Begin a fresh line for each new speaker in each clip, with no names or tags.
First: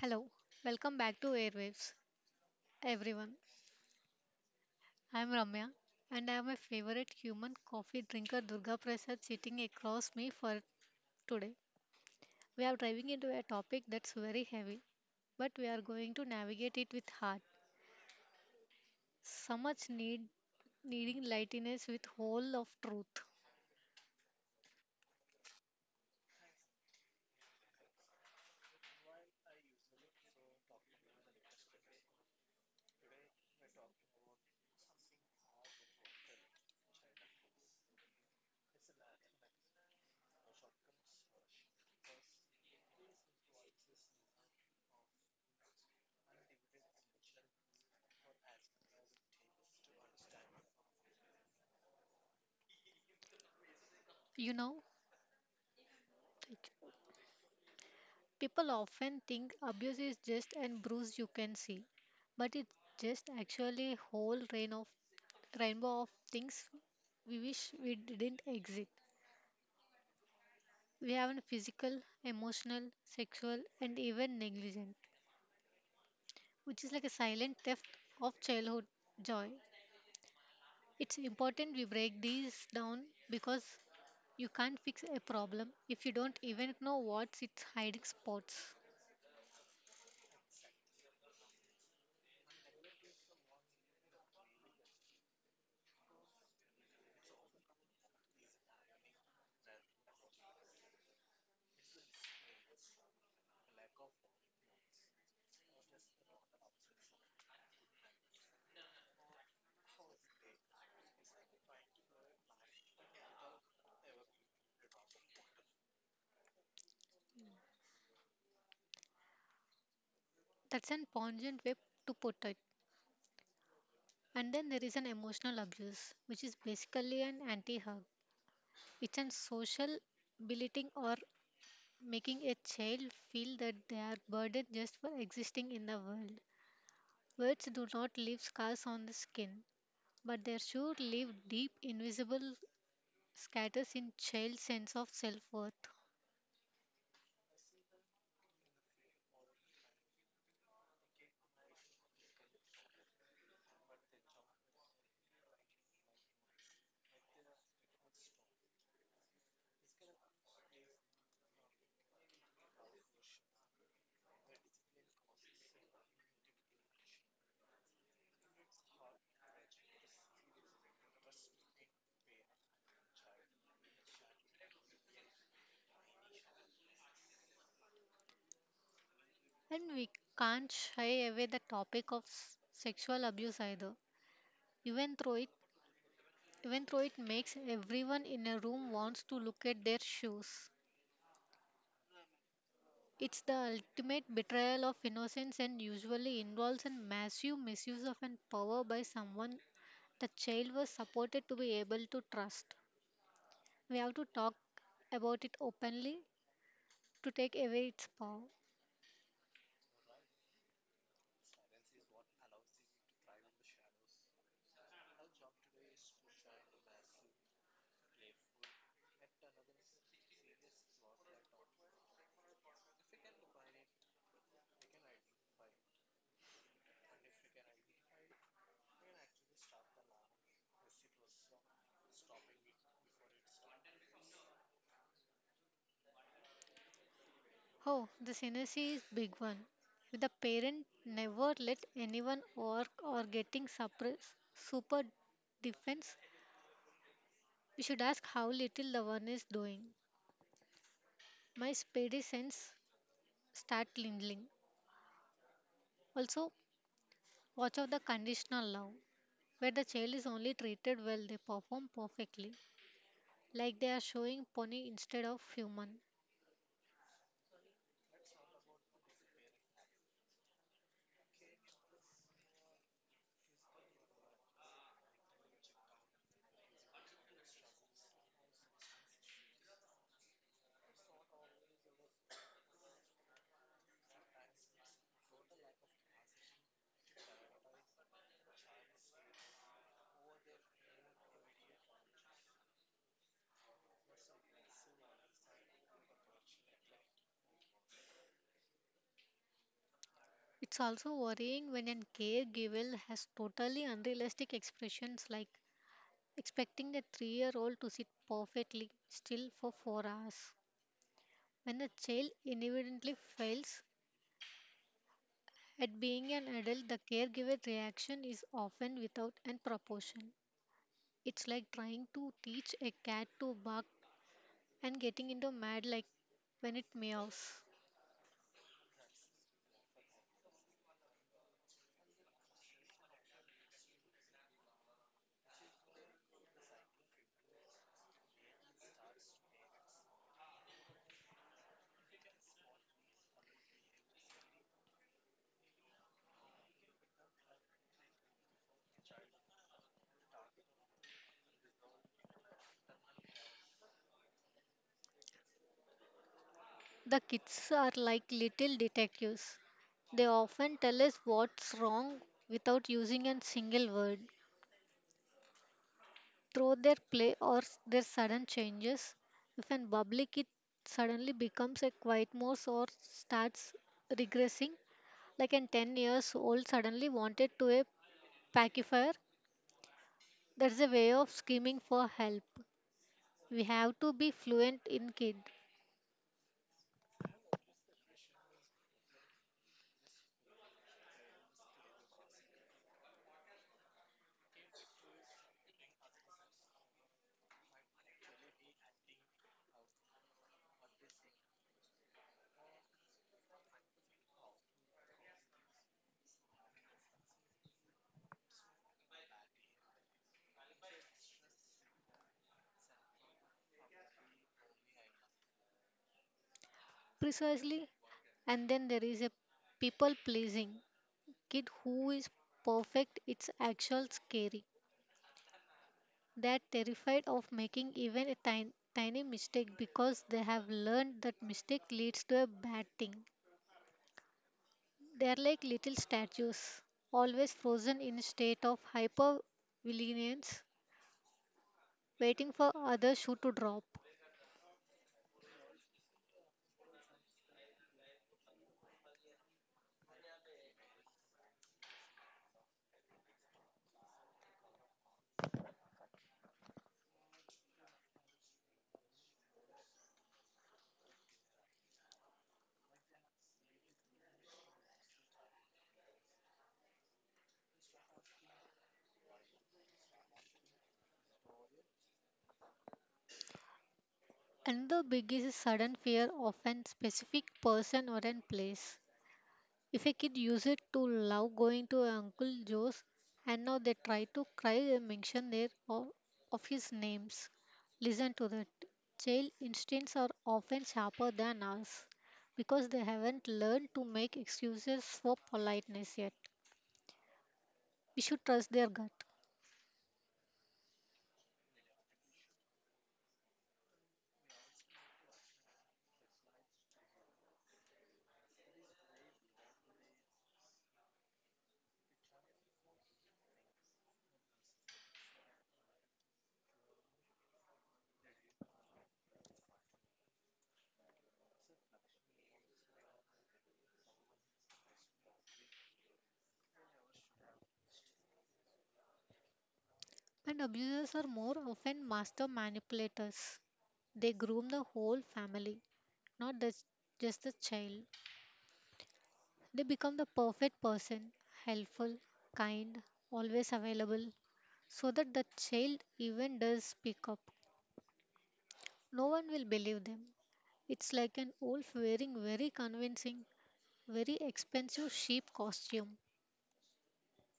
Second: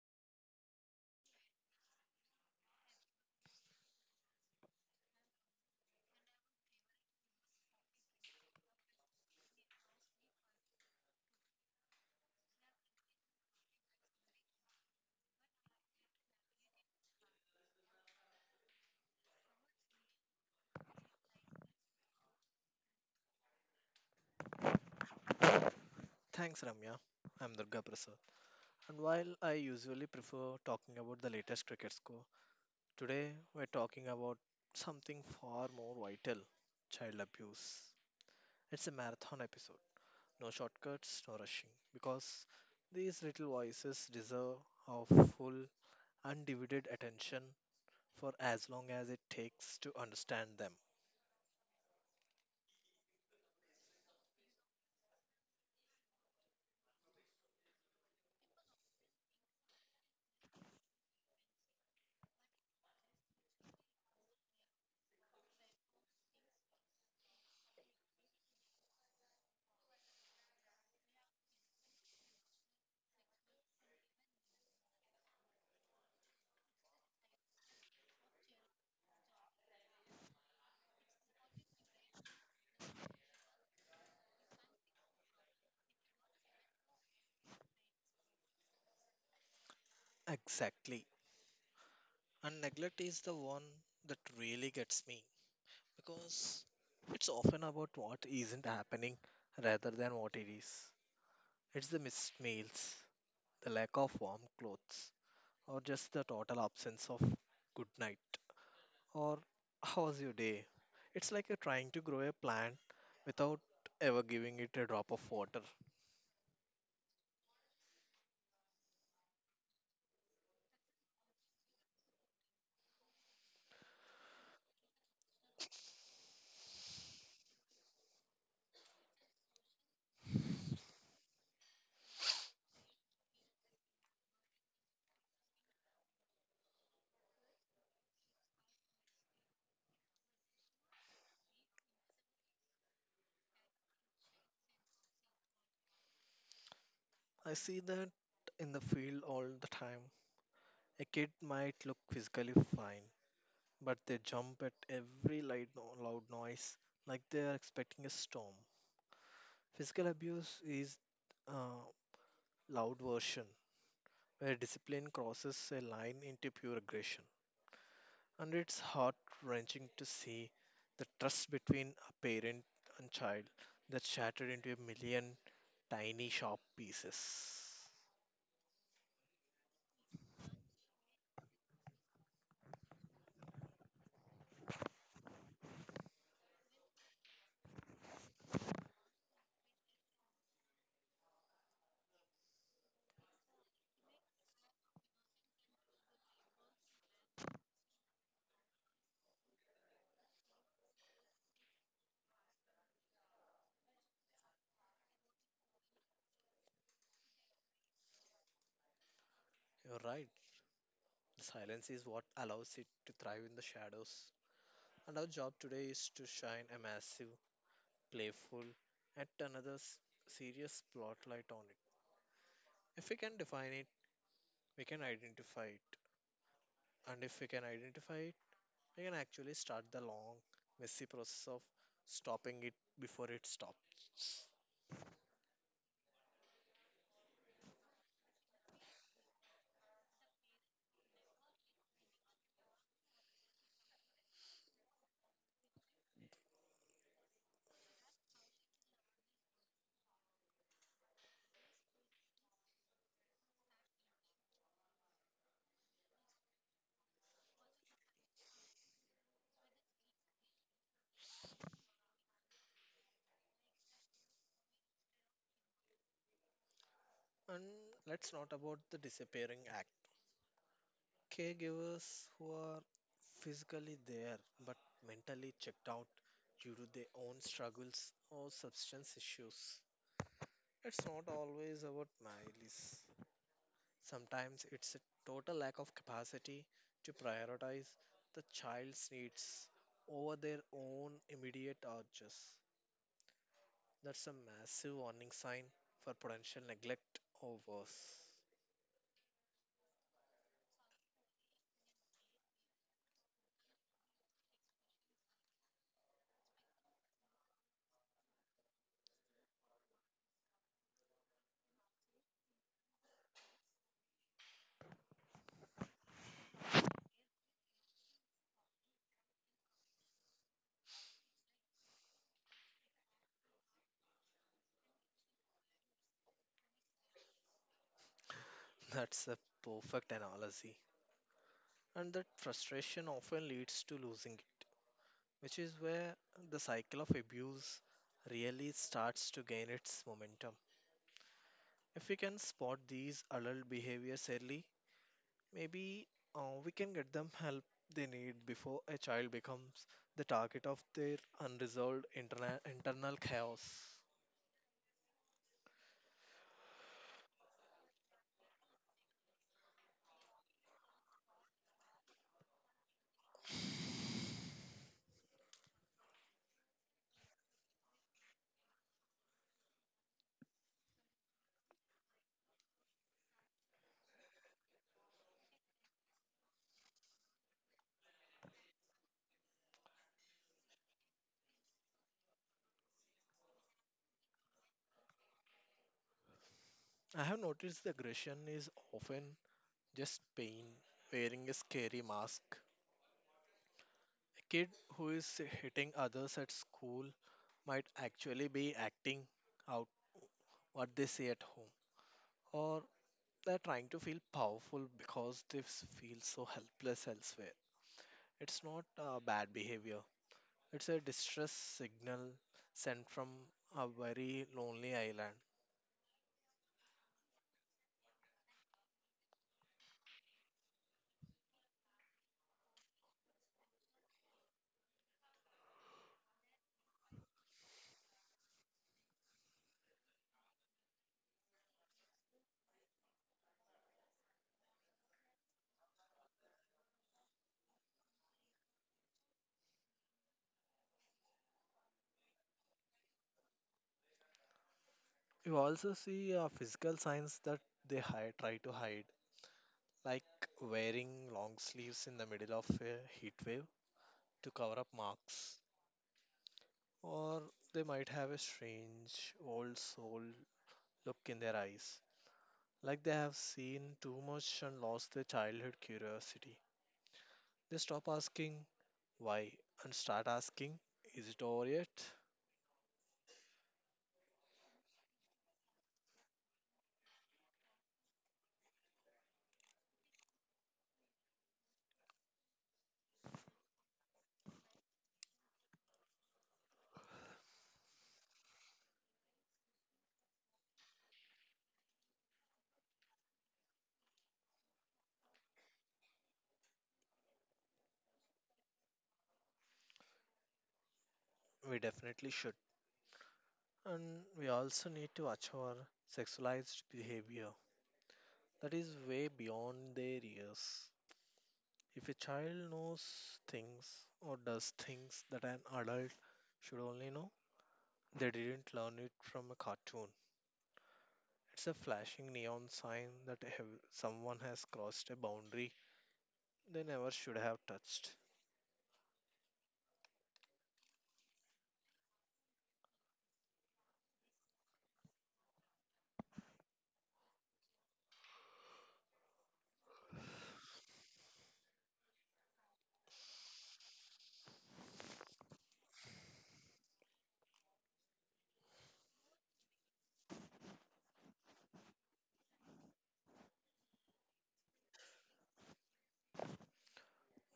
Hello, welcome back to Airwaves, everyone. I'm Ramya, and I have my favorite human coffee drinker Durga Prasad sitting across me for today. We are diving into a topic that's very heavy, but we are going to navigate it with heart. So much needing lightness with whole of truth.
Thanks, Ramya. I'm Durga Prasad. And while I usually prefer talking about the latest cricket score, today we're talking about something far more vital, child abuse. It's a marathon episode. No shortcuts, no rushing. Because these little voices deserve our full, undivided attention for as long as it takes to understand them.
You know, like, People often think abuse is just an bruise you can see, but it's just actually a whole rainbow of things we wish we didn't exist. We have a physical, emotional, sexual, and even negligent, which is like a silent theft of childhood joy. It's important we break these down because you can't fix a problem if you don't even know what's its hiding spots.
Exactly. And neglect is the one that really gets me because it's often about what isn't happening rather than what it is. It's the missed meals, the lack of warm clothes, or just the total absence of good night. Or how's your day? It's like you're trying to grow a plant without ever giving it a drop of water.
That's an pungent way to put it. And then there is an emotional abuse, which is basically an anti hug. It's an social belittling or making a child feel that they are burdened just for existing in the world. Words do not leave scars on the skin, but they sure leave deep, invisible scatters in child's sense of self-worth.
I see that in the field all the time. A kid might look physically fine, but they jump at every light no- loud noise like they are expecting a storm. Physical abuse is a loud version where discipline crosses a line into pure aggression. And it's heart wrenching to see the trust between a parent and child that's shattered into a million tiny, sharp pieces.
And we can't shy away the topic of sexual abuse either. Even though it Even though it makes everyone in a room wants to look at their shoes. It's the ultimate betrayal of innocence and usually involves a massive misuse of an power by someone the child was supported to be able to trust. We have to talk about it openly to take away its power.
You're right. Silence is what allows it to thrive in the shadows. And our job today is to shine a massive, playful, yet serious spotlight on it. If we can define it, we can identify it. And if we can identify it, we can actually start the long, messy process of stopping it before it stops.
Oh, the synergy is big one. If the parent never let anyone work or getting suppress super defense, we should ask how little the one is doing. My spidey sense start lingling. Also, watch out the conditional love, where the child is only treated well, they perform perfectly, like they are showing pony instead of human.
And let's not about the disappearing act. Caregivers who are physically there but mentally checked out due to their own struggles or substance issues. It's not always about malice. Sometimes it's a total lack of capacity to prioritize the child's needs over their own immediate urges. That's a massive warning sign for potential neglect or worse.
It's also worrying when a caregiver has totally unrealistic expressions like expecting a 3-year old to sit perfectly still for 4 hours. When the child inevitably fails at being an adult, the caregiver reaction is often without and proportion. It's like trying to teach a cat to bark and getting into mad like when it meows.
That's a perfect analogy. And that frustration often leads to losing it, which is where the cycle of abuse really starts to gain its momentum. If we can spot these adult behaviors early, maybe we can get them help they need before a child becomes the target of their unresolved internal chaos.
The kids are like little detectives. They often tell us what's wrong without using a single word. Through their play or their sudden changes, if an bubbly kid suddenly becomes a quiet mouse or starts regressing, like an 10 years old suddenly wanted to a pacifier, that's a way of screaming for help. We have to be fluent in kid.
I have noticed the aggression is often just pain, wearing a scary mask. A kid who is hitting others at school might actually be acting out what they say at home, or they're trying to feel powerful because feel so helpless elsewhere. It's not bad behavior, it's a distress signal sent from a very lonely island.
Precisely. And then there is a people pleasing kid who is perfect, it's actual scary. They're terrified of making even a tiny, tiny mistake because they have learned that mistake leads to a bad thing. They're like little statues, always frozen in a state of hyper vigilance, waiting for other shoe to drop.
You also see physical signs that try to hide, like wearing long sleeves in the middle of a heat wave to cover up marks, or they might have a strange, old soul look in their eyes, like they have seen too much and lost their childhood curiosity. They stop asking why and start asking, is it over yet?
Another big is a sudden fear of an specific person or an place. If a kid used to love going to Uncle Joe's and now they try to cry a mention there of, his names. Listen to that. Child instincts are often sharper than ours because they haven't learned to make excuses for politeness yet. We should trust their gut.
We definitely should. And we also need to watch our sexualized behavior that is way beyond their years. If a child knows things or does things that an adult should only know, they didn't learn it from a cartoon. It's a flashing neon sign that someone has crossed a boundary they never should have touched.
And abusers are more often master manipulators. They groom the whole family, not the, just the child. They become the perfect person, helpful, kind, always available, so that the child even does speak up. No one will believe them. It's like an wolf wearing very convincing, very expensive sheep costume.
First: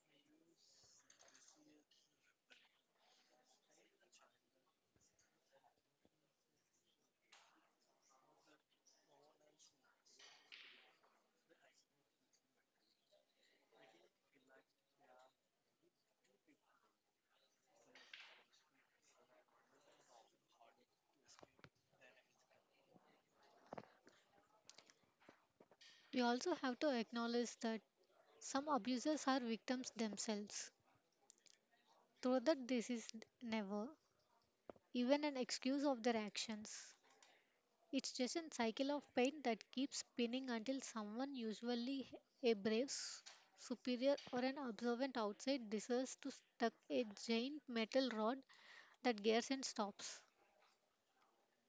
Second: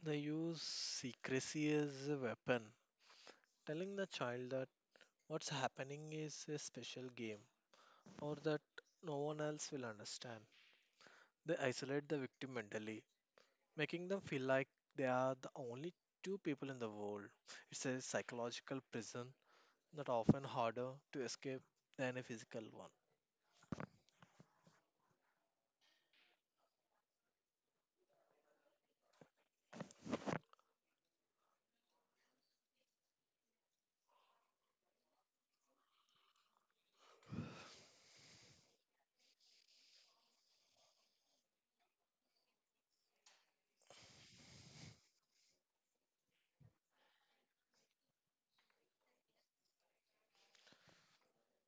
They use secrecy as a weapon, telling the child that what's happening is a special game or that no one else will understand. They isolate the victim mentally, making them feel like they are the only two people in the world. It's a psychological prison that often harder to escape than a physical one.
We also have to acknowledge that some abusers are victims themselves, though that this is never even an excuse of their actions. It's just a cycle of pain that keeps spinning until someone, usually a superior or an observant outside, decides to stuck a giant metal rod that gears and stops.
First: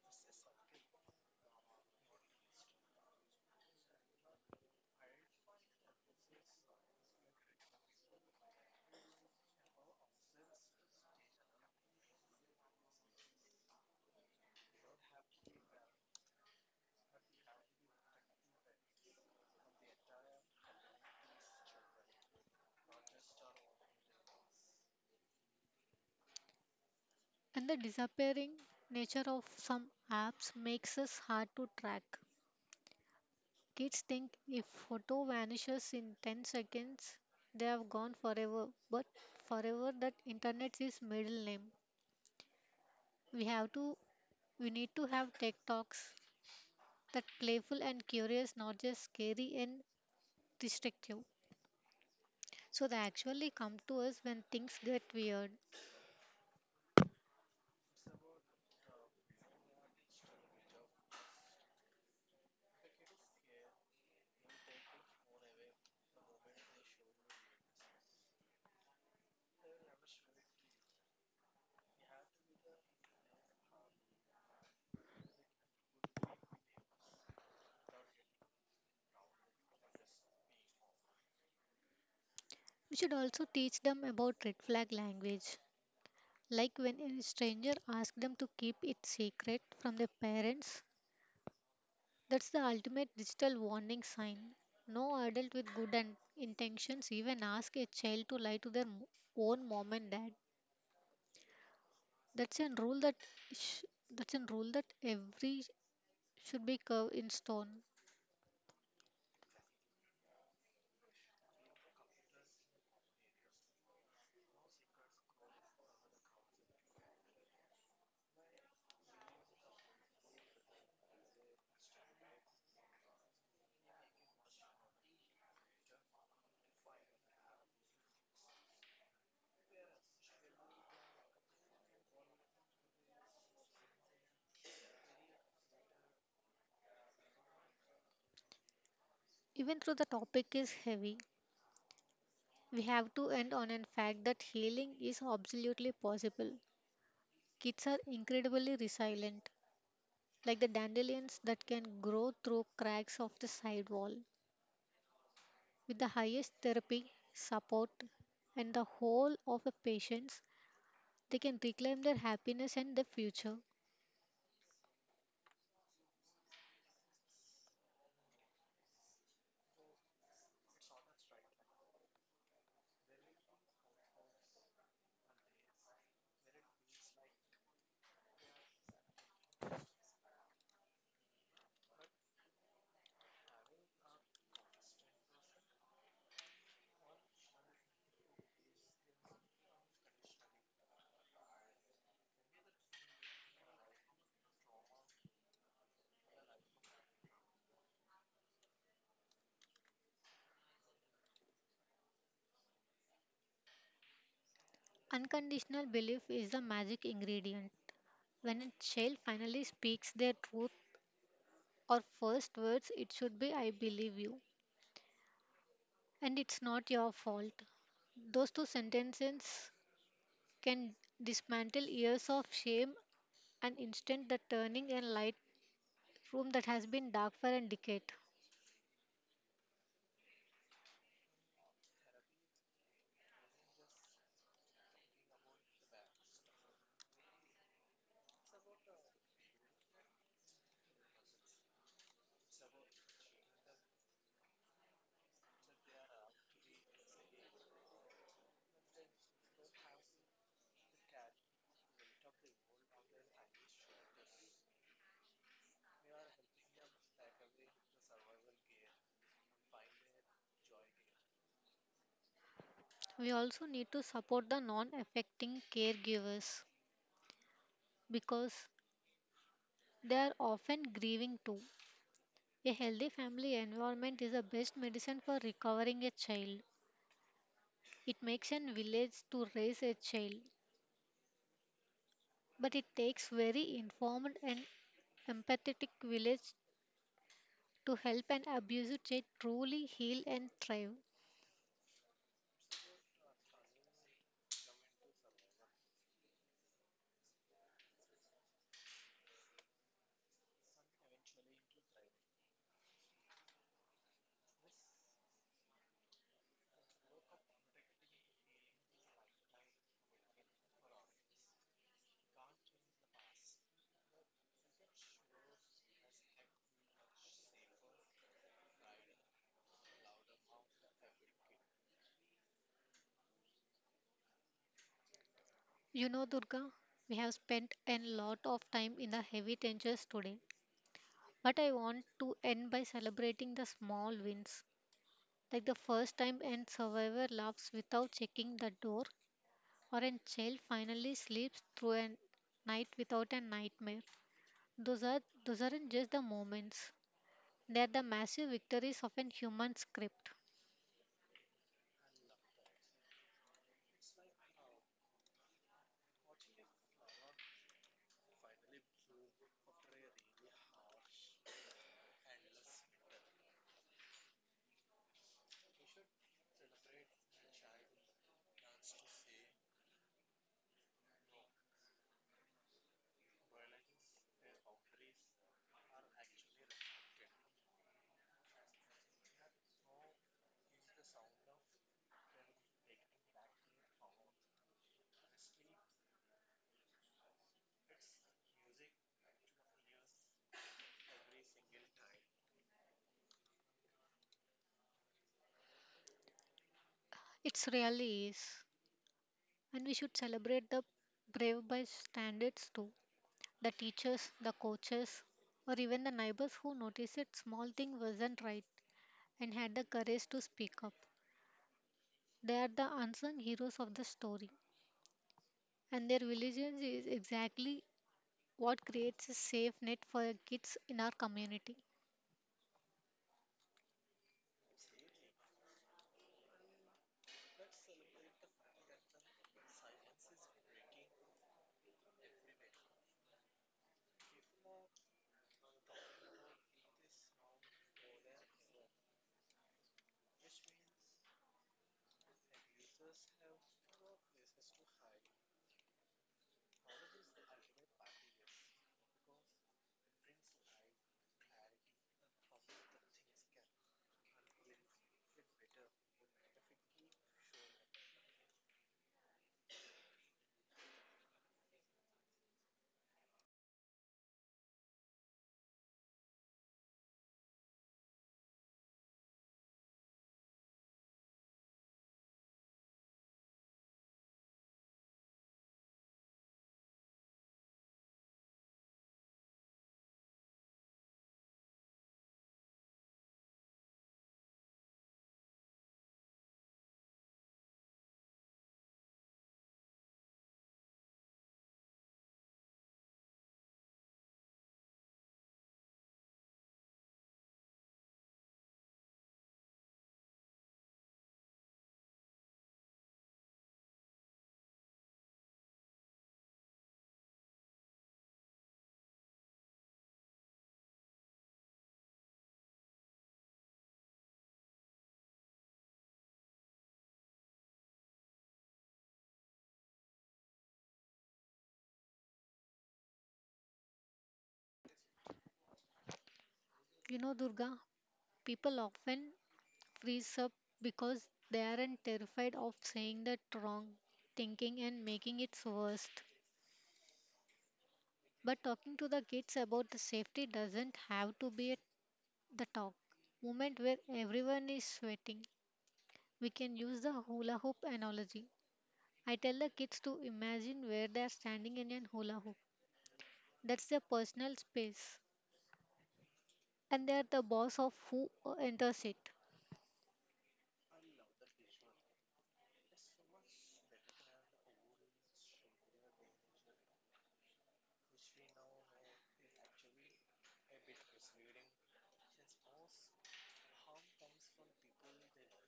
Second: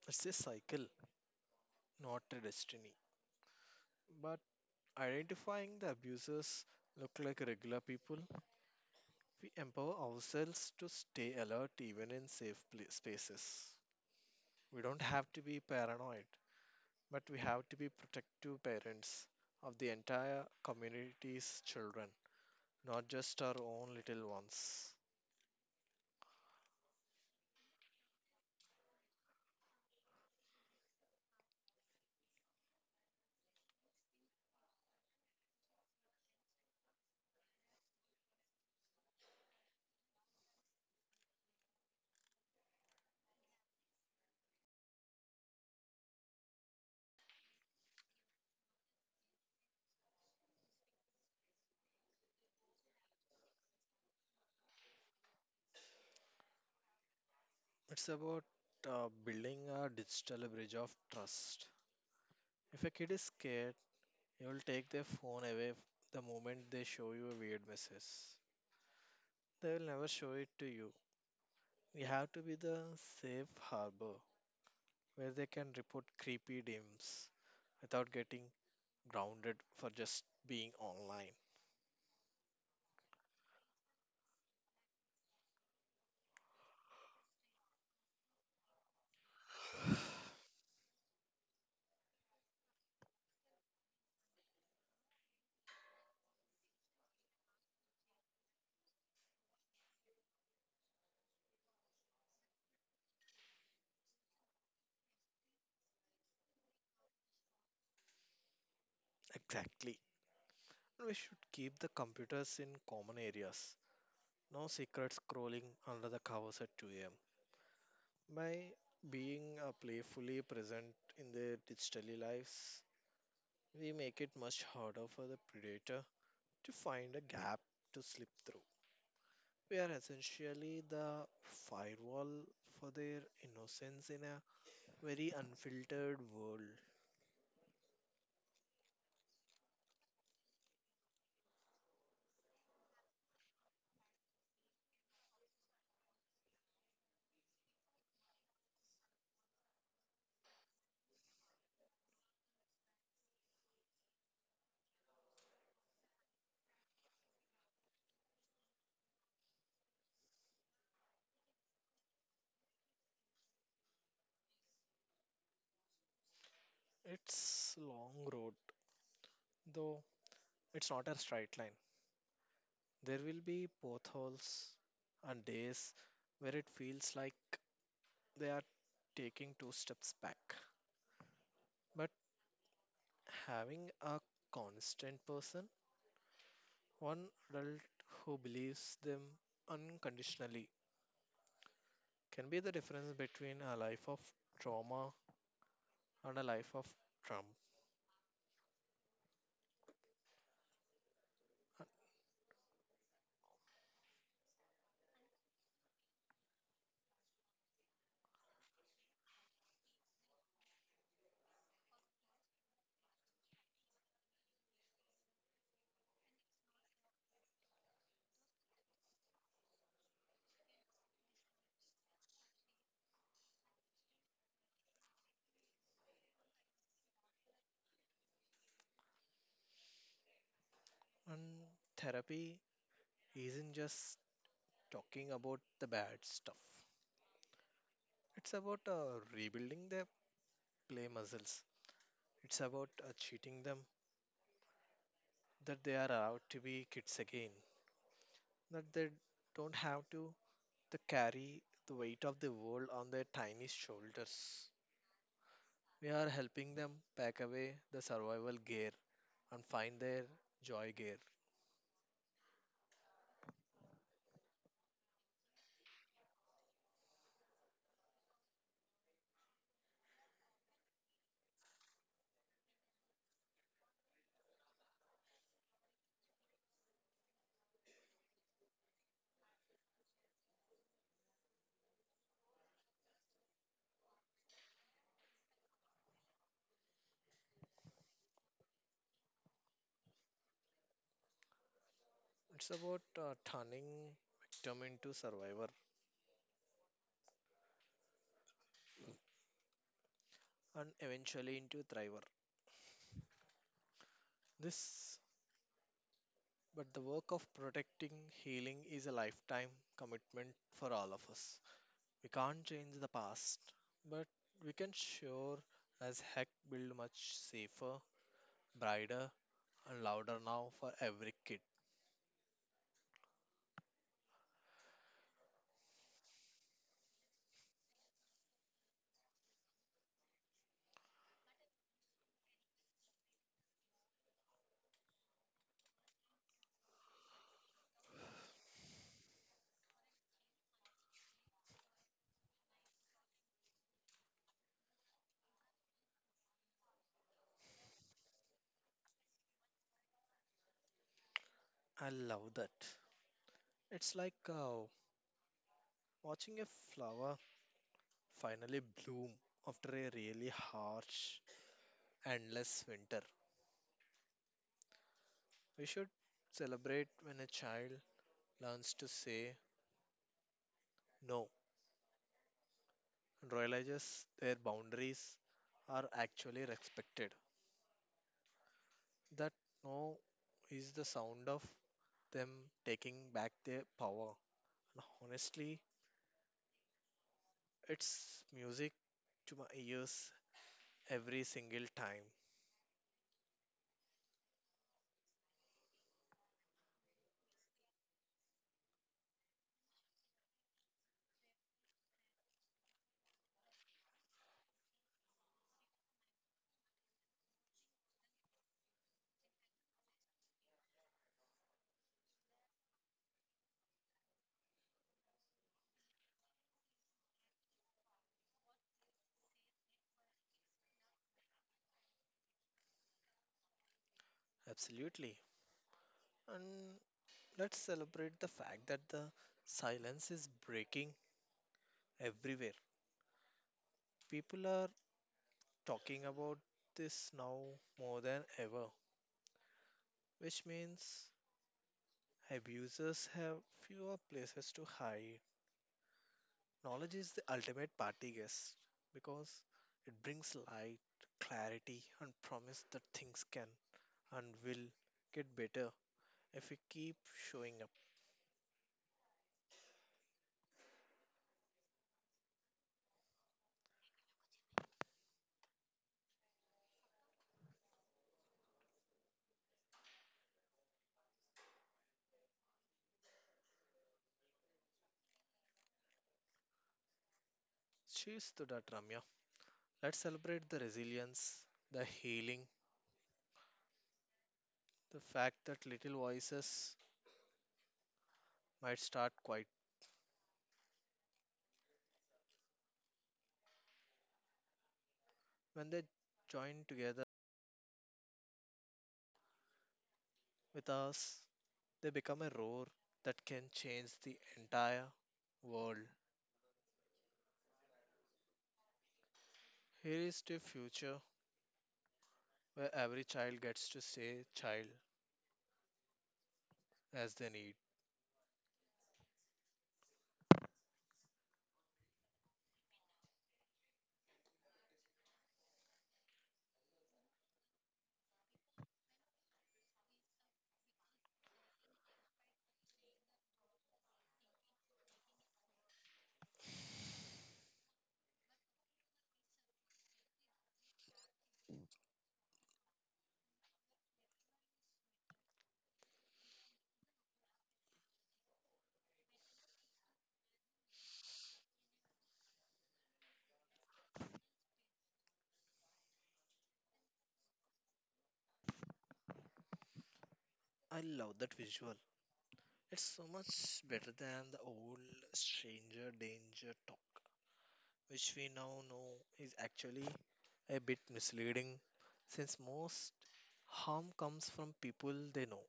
It's a cycle not a destiny. But identifying the abusers look like regular people, we empower ourselves to stay alert even in safe pla spaces. We don't have to be paranoid, but we have to be protective parents of the entire community's children, not just our own little ones.
And the disappearing nature of some apps makes us hard to track. Kids think if photo vanishes in 10 seconds, they have gone forever. But forever that internet is middle name. We have to we need to have tech talks that playful and curious, not just scary and restrictive. So they actually come to us when things get weird.
It's about building a digital bridge of trust. If a kid is scared, you will take their phone away the moment they show you a weird message. They will never show it to you. You have to be the safe harbor where they can report creepy DMs without getting grounded for just being online.
We should also teach them about red flag language, like when a stranger asks them to keep it secret from their parents. That's the ultimate digital warning sign. No adult with good and intentions even ask a child to lie to their own mom and dad. That's a rule that sh- that's a rule that every should be carved in stone.
Exactly. We should keep the computers in common areas. No secret scrolling under the covers at 2 a.m. By being playfully present in their digital lives, we make it much harder for the predator to find a gap to slip through. We are essentially the firewall for their innocence in a very unfiltered world.
Even though the topic is heavy, we have to end on a fact that healing is absolutely possible. Kids are incredibly resilient, like the dandelions that can grow through cracks of the side wall. With the highest therapy, support, and the whole of the patience, they can reclaim their happiness and their future.
It's long road, though it's not a straight line. There will be potholes and days where it feels like they are taking two steps back. But having a constant person, one adult who believes them unconditionally, can be the difference between a life of trauma and a life of Trump.
Unconditional belief is the magic ingredient. When a child finally speaks their truth or first words, it should be I believe you, and it's not your fault. Those two sentences can dismantle years of shame and instant the turning and light room that has been dark for a decade.
And therapy isn't just talking about the bad stuff. It's about rebuilding their play muscles. It's about cheating them that they are allowed to be kids again. That they don't have to carry the weight of the world on their tiny shoulders. We are helping them pack away the survival gear and find their joy gear.
We also need to support the non affecting caregivers because they are often grieving too. A healthy family environment is the best medicine for recovering a child. It makes a village to raise a child, but it takes very informed and empathetic village to help an abusive child truly heal and thrive.
It's about turning victim into survivor and eventually into thriver. This but the work of protecting healing is a lifetime commitment for all of us. We can't change the past, but we can sure as heck build much safer, brighter, and louder now for every kid.
You know, Durga, we have spent a lot of time in the heavy tensions today, but I want to end by celebrating the small wins, like the first time an survivor laughs without checking the door, or a child finally sleeps through a night without a nightmare. Those are those aren't just the moments; they are the massive victories of an human script.
I love that. It's like watching a flower finally bloom after a really harsh, endless winter. We should celebrate when a child learns to say no realizes their boundaries are actually respected. That no is the sound of them taking back their power. And honestly, it's music to my ears every single time.
It really is. And we should celebrate the brave by standards too. The teachers, the coaches, or even the neighbors who noticed that small thing wasn't right and had the courage to speak up. They are the unsung heroes of the story. And their vigilance is exactly what creates a safe net for kids in our community.
Absolutely. And let's celebrate the fact that the silence is breaking everywhere. People are talking about this now more than ever, which means abusers have fewer places to hide. Knowledge is the ultimate party guest because it brings light, clarity, and promise that things can and will get better if we keep showing up. Cheers to that, Ramya. Let's celebrate the resilience, the healing, the fact that little voices might start quiet. When they join together with us, they become a roar that can change the entire world. Here is the future where every child gets to say child as they need.
You know, Durga, people often freeze up because they aren't terrified of saying the wrong, thinking and making it worse. But talking to the kids about the safety doesn't have to be at the talk moment where everyone is sweating. We can use the hula hoop analogy. I tell the kids to imagine where they are standing in an hula hoop. That's their personal space, and they are the boss of who enters it.
I love that visual. It's so much better than the old stranger danger talk, which we now know is actually a bit misleading since most harm comes from people they know.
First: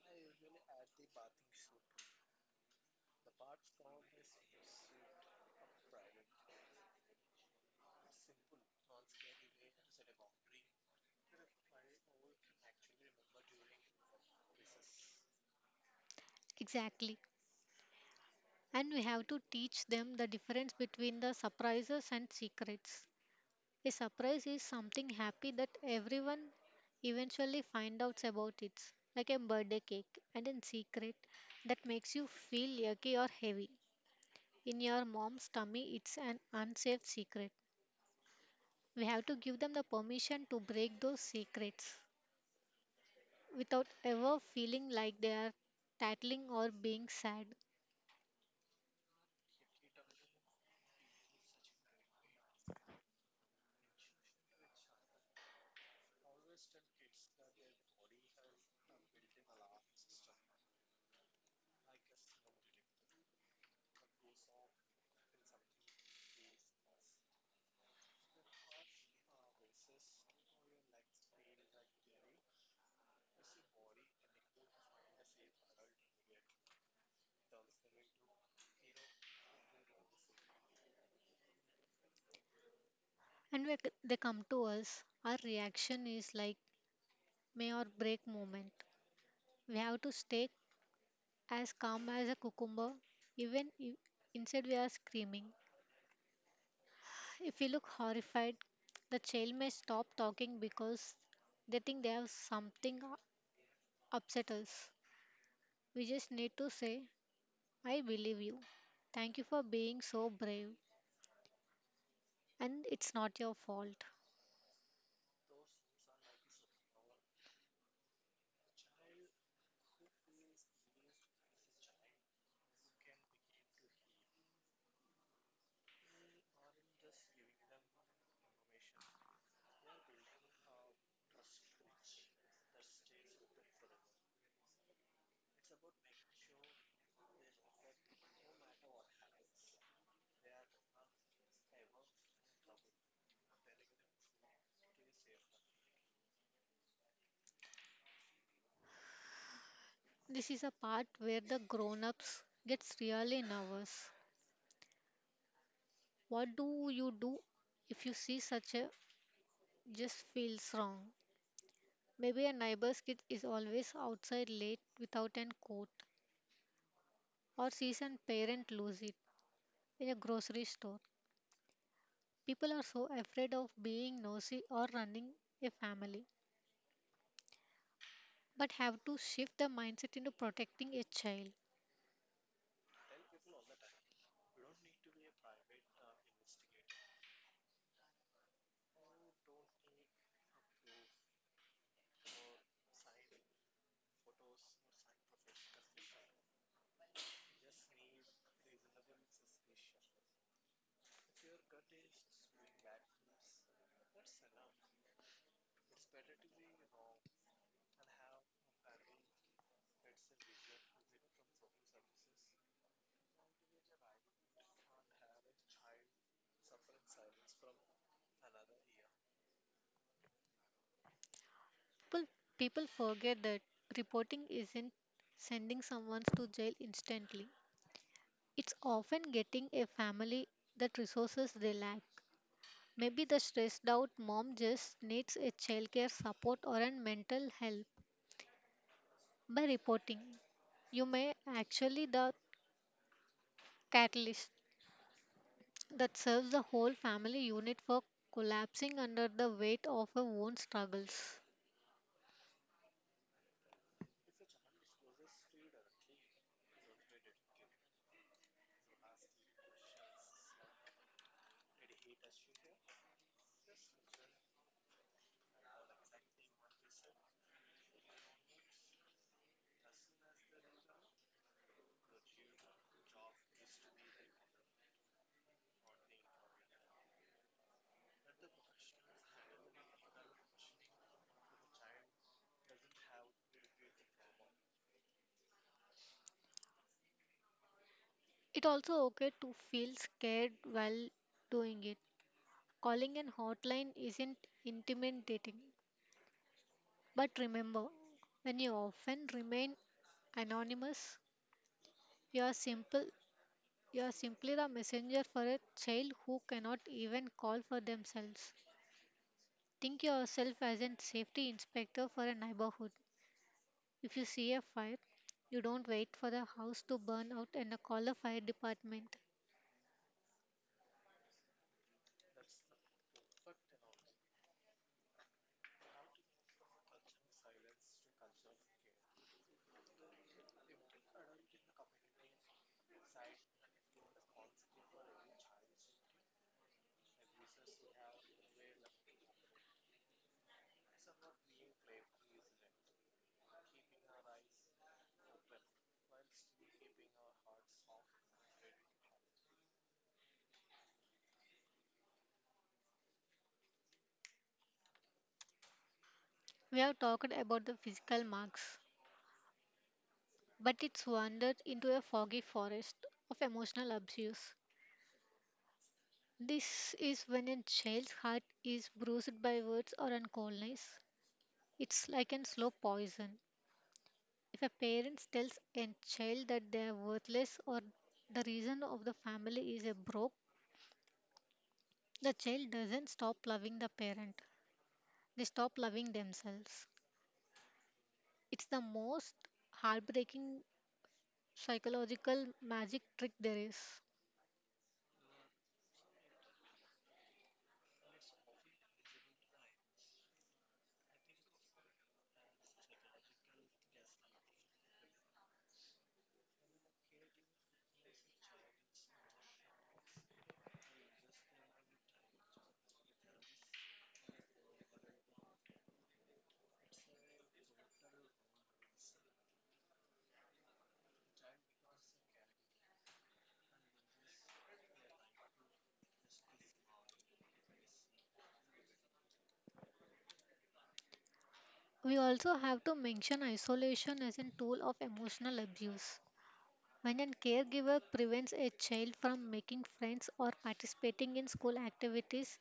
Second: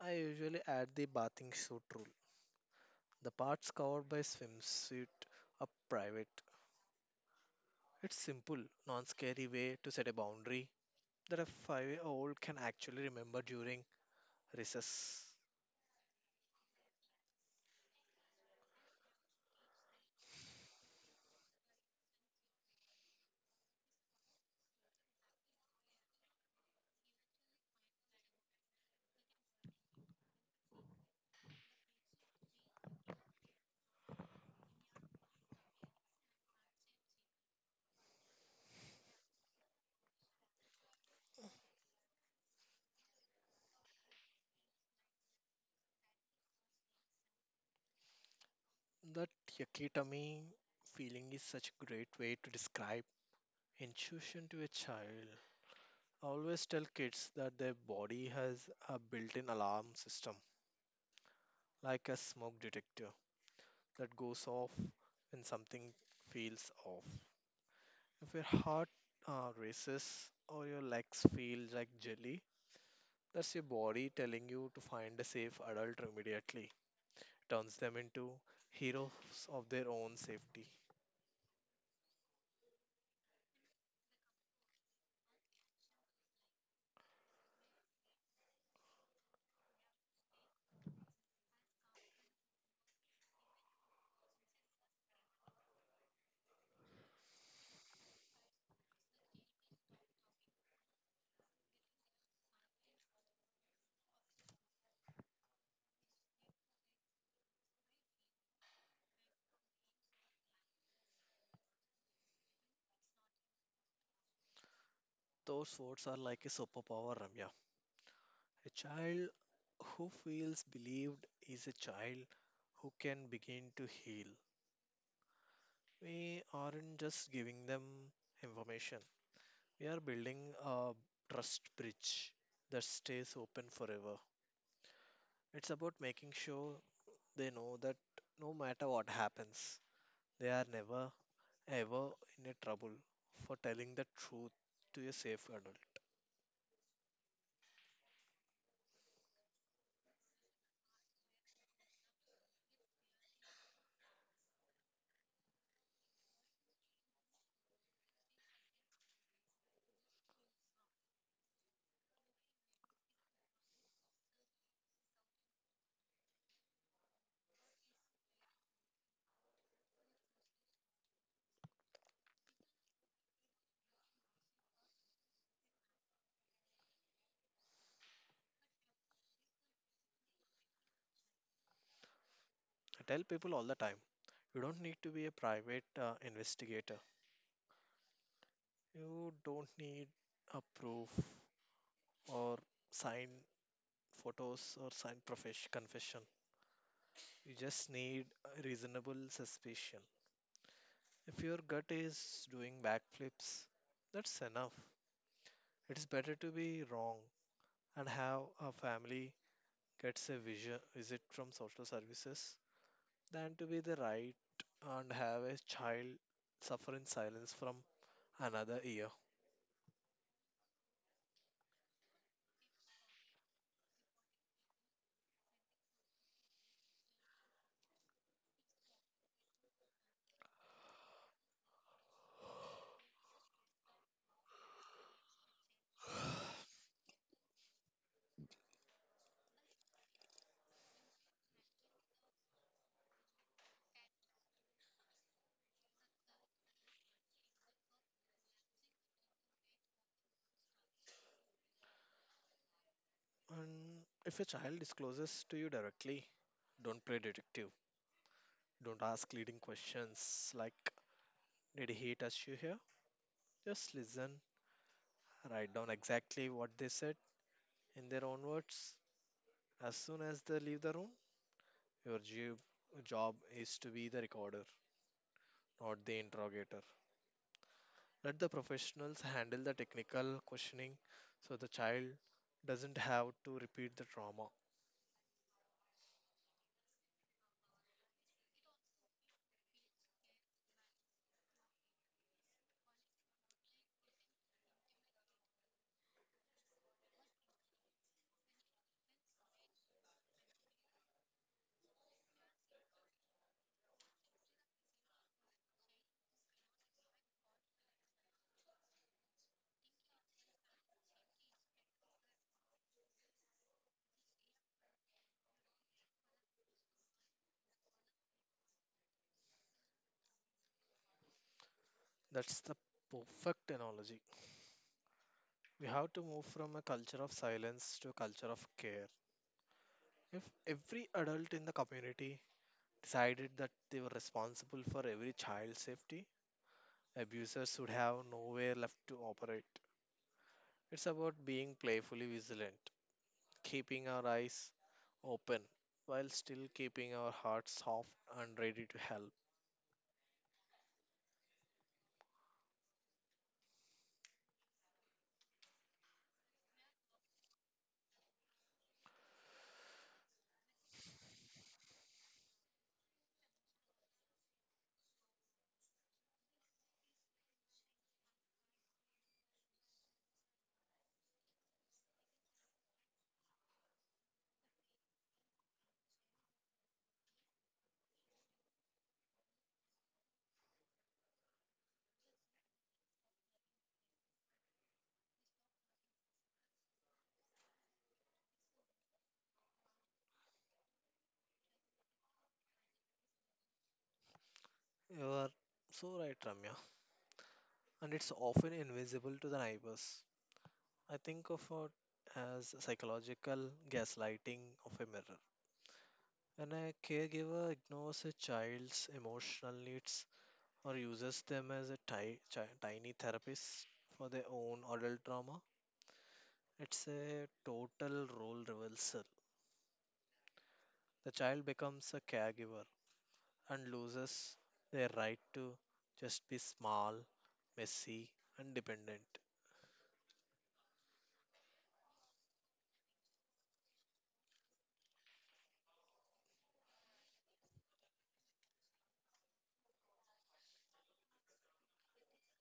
I usually add the bathing suit rule. The parts covered by swimsuit are private. It's simple, non-scary way to set a boundary that a five-year-old can actually remember during recess.
Exactly. And we have to teach them the difference between the surprises and secrets. A surprise is something happy that everyone eventually find out about it, like a birthday cake, and in secret that makes you feel yucky or heavy. In your mom's tummy, it's an unsafe secret. We have to give them the permission to break those secrets without ever feeling like they are tattling or being sad.
That yakitami feeling is such a great way to describe intuition to a child. I always tell kids that their body has a built in alarm system, like a smoke detector, that goes off when something feels off. If your heart races or your legs feel like jelly, that's your body telling you to find a safe adult immediately. Turns them into heroes of their own safety.
And when they come to us, our reaction is like may or break moment. We have to stay as calm as a cucumber, even if inside we are screaming. If we look horrified, the child may stop talking because they think they have something upset us. We just need to say, I believe you. Thank you for being so brave, and it's not your fault.
Those words are like a superpower, Ramya. A child who feels believed is a child who can begin to heal. We aren't just giving them information, we are building a trust bridge that stays open forever. It's about making sure they know that no matter what happens, they are never ever in a trouble for telling the truth to a safe adult.
This is a part where the grown ups gets really nervous. What do you do if you see such a just feels wrong? Maybe a neighbor's kid is always outside late without a coat or sees a parent lose it in a grocery store. People are so afraid of being nosy or running a family, but have to shift the mindset into protecting a child.
I tell people all the time you don't need to be a private investigator. You don't need a proof or signed photos or signed confession. You just need a reasonable suspicion. If your gut is doing backflips, that's enough. It's better to be wrong and have a family gets a visit from social services than to be the right and have a child suffer in silence from another year.
People, people forget that reporting isn't sending someone to jail instantly. It's often getting a family that resources they lack. Maybe the stressed out mom just needs a childcare support or a mental help. By reporting, you may actually the catalyst that serves the whole family unit for collapsing under the weight of her own struggles.
And if a child discloses to you directly, don't play detective. Don't ask leading questions like, did he touch you here? Just listen, write down exactly what they said in their own words. As soon as they leave the room, your job is to be the recorder, not the interrogator. Let the professionals handle the technical questioning so the child doesn't have to repeat the trauma.
It also okay to feel scared while doing it. Calling an hotline isn't intimidating. But remember, when you often remain anonymous, you are simple you are simply the messenger for a child who cannot even call for themselves. Think yourself as a safety inspector for a neighborhood. If you see a fire, you don't wait for the house to burn out and call the fire department.
That's the perfect analogy. We have to move from a culture of silence to a culture of care. If every adult in the community decided that they were responsible for every child's safety. Abusers should have nowhere left to operate. It's about being playfully vigilant, keeping our eyes open while still keeping our hearts soft and ready to help.
We have talked about the physical marks, but it's wandered into a foggy forest of emotional abuse. This is when a child's heart is bruised by words or a coldness. It's like a slow poison. If a parent tells a child that they are worthless or the reason of the family is a broke, the child doesn't stop loving the parent, they stop loving themselves. It's the most heartbreaking psychological magic trick there is.
You are so right, Ramya. And it's often invisible to the neighbors. I think of it as psychological gaslighting of a mirror. When a caregiver ignores a child's emotional needs or uses them as a tiny therapist for their own adult trauma. It's a total role reversal. The child becomes a caregiver and loses their right to just be small, messy, and dependent.
We also have to mention isolation as a tool of emotional abuse. When a caregiver prevents a child from making friends or participating in school activities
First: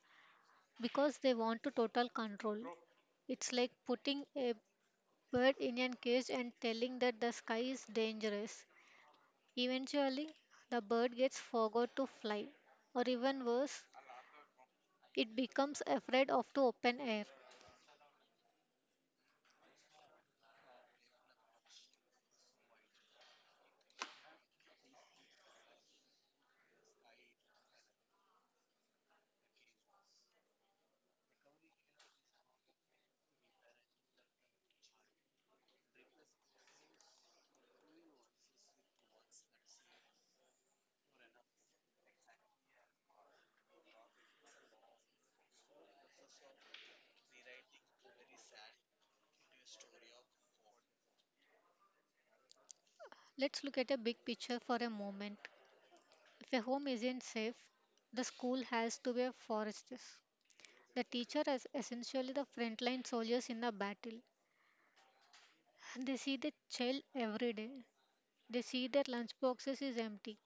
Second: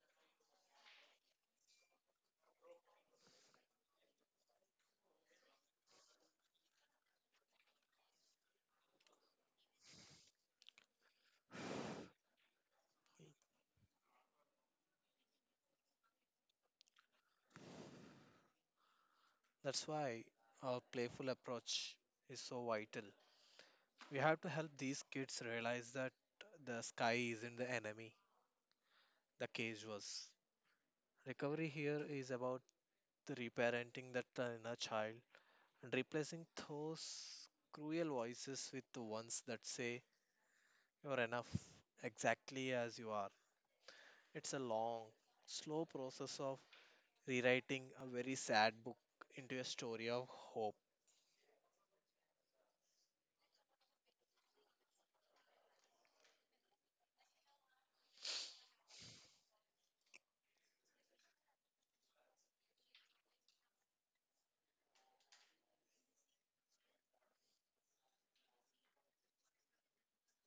because they want to total control, it's like putting a bird in a cage and telling that the sky is dangerous. Eventually, the bird gets forgot to fly, or even worse, it becomes afraid of the open air.
That's why our playful approach is so vital. We have to help these kids realize that the sky isn't the enemy, the cage was. Recovery here is about the reparenting that inner child and replacing those cruel voices with the ones that say you're enough exactly as you are. It's a long, slow process of rewriting a very sad book into a story of hope.
Let's look at a big picture for a moment. If a home isn't safe, the school has to be a fortress. The teacher is essentially the frontline soldiers in a battle. They see the child every day. They see their lunchboxes is empty.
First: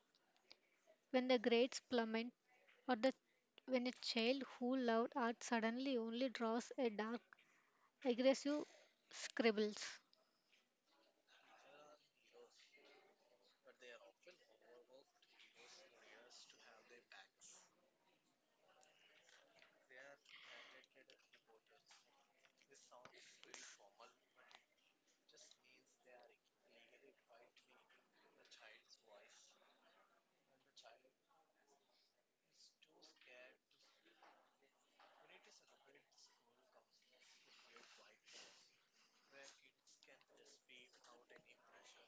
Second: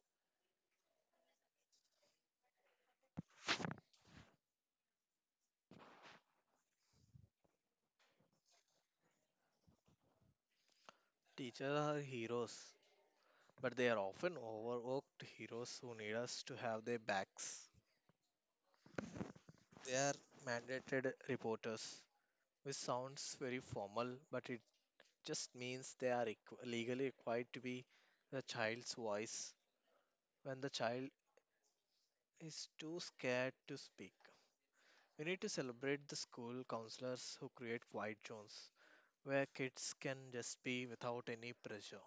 When the grades plummet, or the when a child who loved art suddenly only draws a dark aggressive scribbles.
Teachers are heroes, but they are often overworked heroes who need us to have their backs. They are mandated reporters, which sounds very formal, but it just means they are legally required to be the child's voice when the child is too scared to speak. We need to celebrate the school counselors who create quiet zones where kids can just be without any pressure.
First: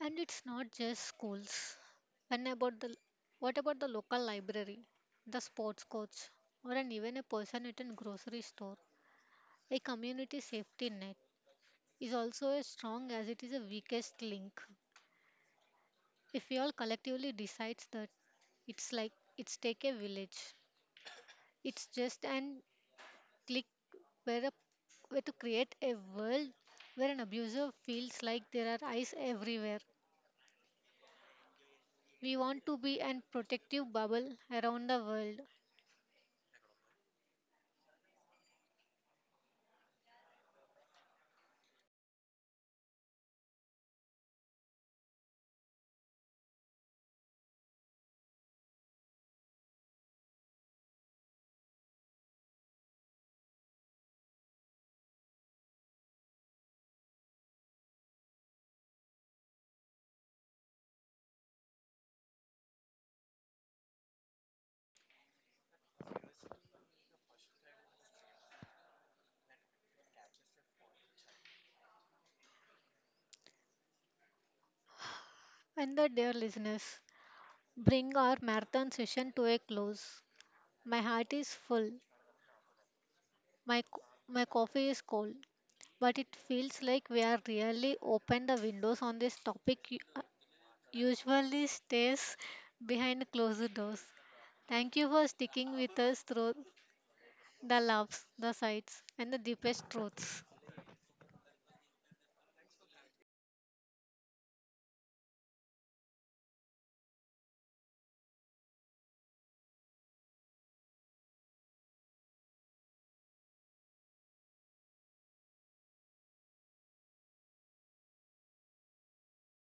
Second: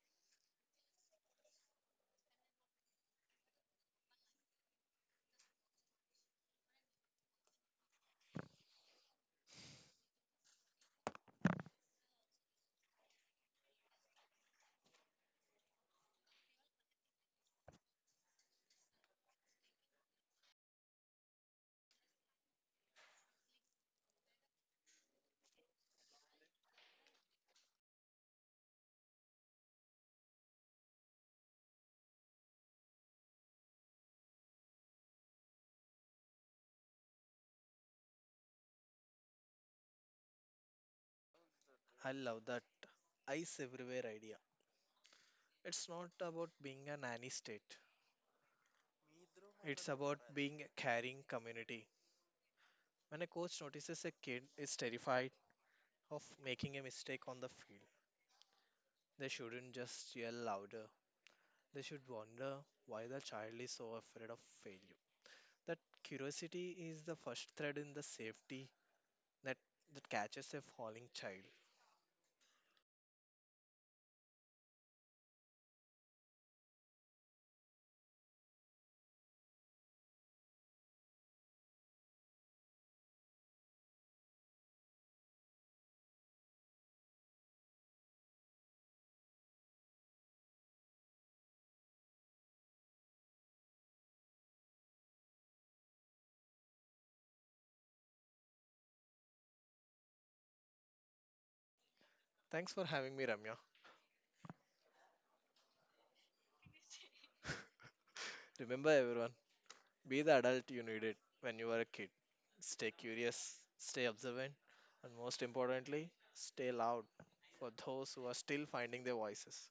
And it's not just schools and about the what about the local library, the sports coach, or an even a person at a grocery store. A community safety net is also as strong as it is a weakest link. If we all collectively decides that it's like it's take a village, it's just an click where a where to create a world where an abuser feels like there are eyes everywhere. We want to be an protective bubble around the world.
I love that ice everywhere idea. It's not about being a nanny state. It's about being a caring community. When a coach notices a kid is terrified of making a mistake on the field, they shouldn't just yell louder. They should wonder why the child is so afraid of failure. That curiosity is the first thread in the safety that, that catches a falling child.
And the dear listeners, bring our marathon session to a close. My heart is full. My, co- my coffee is cold. But it feels like we are really open the windows on this topic usually stays behind closed doors. Thank you for sticking with us through the loves, the sights, and the deepest truths.
Thanks for having me, Ramya. Remember, everyone, be the adult you needed when you were a kid. Stay curious, stay observant, and most importantly, stay loud for those who are still finding their voices.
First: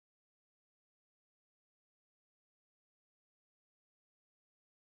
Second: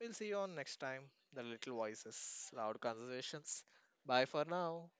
We'll see you on next time, The Little Voices, Loud Conversations. Bye for now.